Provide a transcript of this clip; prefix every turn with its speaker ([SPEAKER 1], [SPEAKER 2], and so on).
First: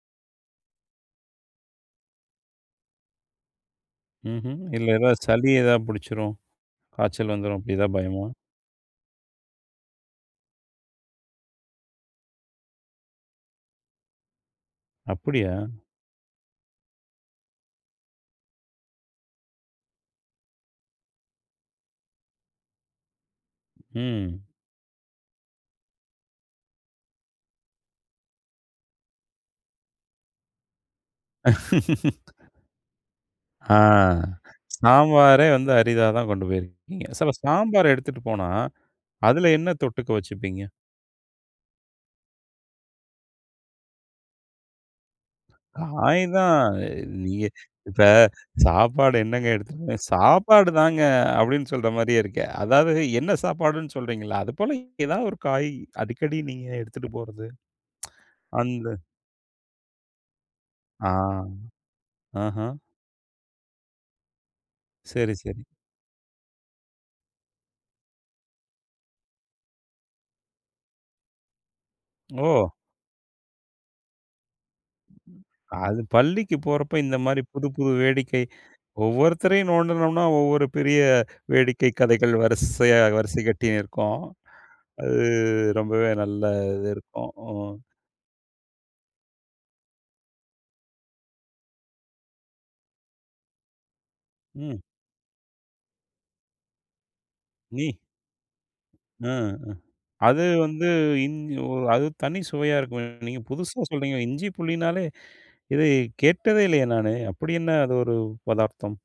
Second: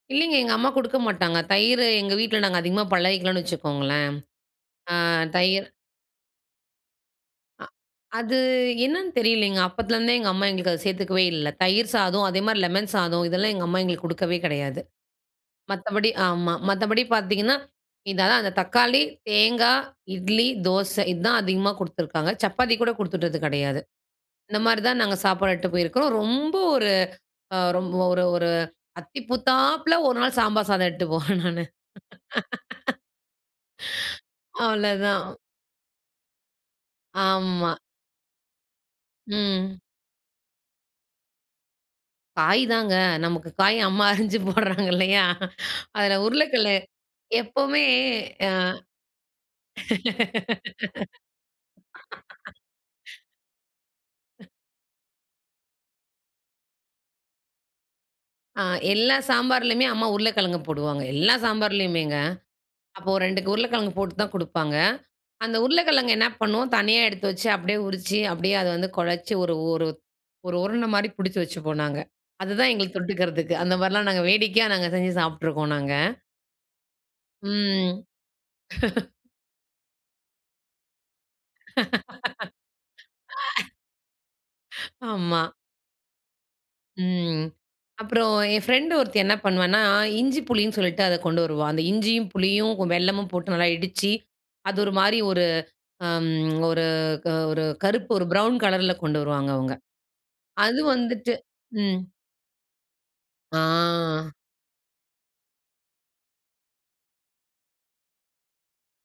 [SPEAKER 1] இல்லைங்க. எங்க அம்மா குடுக்க மாட்டாங்க. தயிர எங்க வீட்டில நாங்க அதிகமா பழகிக்கலாம்னு வச்சுக்கோங்களேன்.
[SPEAKER 2] ம்ஹ்ம். இல்ல,
[SPEAKER 1] அ
[SPEAKER 2] ஏதா சளி
[SPEAKER 1] தயிர்.
[SPEAKER 2] ஏதா புடிச்சிரும். காய்ச்சல் வந்துரும்
[SPEAKER 1] அ.
[SPEAKER 2] அப்படி ஏதாவது பயமா?
[SPEAKER 1] அது என்னன்னு தெரியலைங்க அப்போத்துலருந்தே எங்க அம்மா எங்களுக்கு அதை சேர்த்துக்கவே இல்ல. தயிர் சாதம் அதேமாதிரி லெமன் சாதம் இதெல்லாம் எங்க அம்மா எங்களுக்கு கொடுத்ததே கிடையாது.
[SPEAKER 2] அப்படியா?
[SPEAKER 1] மத்தபடி ஆமா மத்தபடி பாத்தீங்கன்னா, இது அதான் அந்த தக்காளி, தேங்காய், இட்லி, தோசை இதுதான் அதிகமா குடுத்துருக்காங்க. சப்பாத்தி கூட கொடுத்துட்டது கெடையாது.
[SPEAKER 2] ம்.
[SPEAKER 1] இந்த மாதிரி தான் நாங்க சாப்பாடு எடுத்துட்டு போயிருக்குறோம். ரொம்ப ஒரு, அ ரொம்ப ஒரு ஒரு அத்தி பூத்தாப்பில ஒரு நாள் சாம்பார் சாதம் எடுத்துட்டு போவேன் நானு.
[SPEAKER 2] ஆ
[SPEAKER 1] அவ்வளோதான்.
[SPEAKER 2] சாம்பாரே வந்து அரிதா தான் கொண்டு போயிருக்கீங்க. சோ,
[SPEAKER 1] ஆமா.
[SPEAKER 2] சாம்பார் எடுத்துட்டு போனா அதில என்ன
[SPEAKER 1] ம்.
[SPEAKER 2] தொட்டுக்க வச்சுப்பீங்க?
[SPEAKER 1] காய் தாங்க நமக்கு காய் அம்மா அறிஞ்சு போடுறாங்க இல்லயா. அதில
[SPEAKER 2] காய் தான்
[SPEAKER 1] உருளைக்கிழங்கு
[SPEAKER 2] அ நீங்க
[SPEAKER 1] எப்பவுமே
[SPEAKER 2] இப்ப
[SPEAKER 1] அ.
[SPEAKER 2] சாப்பாடு என்னங்க எடுத் சாப்பாடு தாங்க அப்படின்னு சொல்ற மாரியே இருக்கு. அதாவது என்ன சாப்பாடுன்னு சொல்றீங்கள்ல
[SPEAKER 1] [unintelligible]
[SPEAKER 2] அது போல் ஏதாவது ஒரு காய் அடிக்கடி நீங்க எடுத்துட்டு போறது.
[SPEAKER 1] ஆ
[SPEAKER 2] அந்த.
[SPEAKER 1] எல்லா சாம்பார்லேயுமே அம்மா உருளைக்கிழங்கு போடுவாங்க.
[SPEAKER 2] ஆ
[SPEAKER 1] எல்லா சாம்பார்லேயுமேங்க.
[SPEAKER 2] ஆஹ.
[SPEAKER 1] அப்போ 2 உருளைக்கிழங்கு போட்டு தான் கொடுப்பாங்க.
[SPEAKER 2] சரி,
[SPEAKER 1] அந்த
[SPEAKER 2] சரி.
[SPEAKER 1] உருளைக்கிழங்கு என்ன பண்ணுவோம் தனியா எடுத்து வச்சு அப்படியே உறிச்சி அப்படியே அதை வந்து குழச்சி ஒரு ஒரு ஒரு உருண்ட மாதிரி பிடிச்சு வச்சுப்போம். நாங்க அதுதான்
[SPEAKER 2] ஓ!
[SPEAKER 1] எங்களுக்கு தொட்டுக்கிறதுக்கு அந்த மாதிரிலாம் நாங்க வேடிக்கையா, நாங்க செஞ்சு சாப்பிட்டுருக்கோம் நாங்க.
[SPEAKER 2] அது பள்ளிக்கு போறப்ப இந்த மாரி புது புது
[SPEAKER 1] ம்.
[SPEAKER 2] வேடிக்கை ஒவ்வொருத்தரையும் நோண்டுனோம்னா, ஒவ்வொரு பெரிய வேடிக்கை கதைகள் வரிசையா, வரிசை கட்டின்னு இருக்கும் அது
[SPEAKER 1] ஆமா.
[SPEAKER 2] ரொம்பவே நல்ல இது இருக்கும்.
[SPEAKER 1] ம்.
[SPEAKER 2] ம்.
[SPEAKER 1] அப்புறம் என் ஃப்ரெண்ட் ஒருத்தி என்ன பண்ணுவான்னா, இஞ்சி, புளின்னு சொல்லிட்டு அத கொண்டு வருவா. அந்த இஞ்சியும், புளியும் வெல்லமும் போட்டு நல்லா இடிச்சு அது
[SPEAKER 2] ம்.
[SPEAKER 1] ஒரு மாதிரி, ஒரு அம். ஒரு ஒரு
[SPEAKER 2] நீ.
[SPEAKER 1] கருப்பு ஒரு ப்ரவுன் கலர்ல கொண்டு வருவாங்க
[SPEAKER 2] ம்.
[SPEAKER 1] அவுங்க.
[SPEAKER 2] அது
[SPEAKER 1] அது
[SPEAKER 2] வந்து
[SPEAKER 1] வந்துட்டு
[SPEAKER 2] இஞ் ஓ
[SPEAKER 1] ம்.
[SPEAKER 2] அது தனி சுவையா இருக்குமே நீங்க
[SPEAKER 1] ஆ.
[SPEAKER 2] புதுசா சொல்றீங்க, இஞ்சி, புளினாலே இது கேட்டதே இல்லையே, நானு அப்படி என்ன அது ஒரு பதார்த்தம்?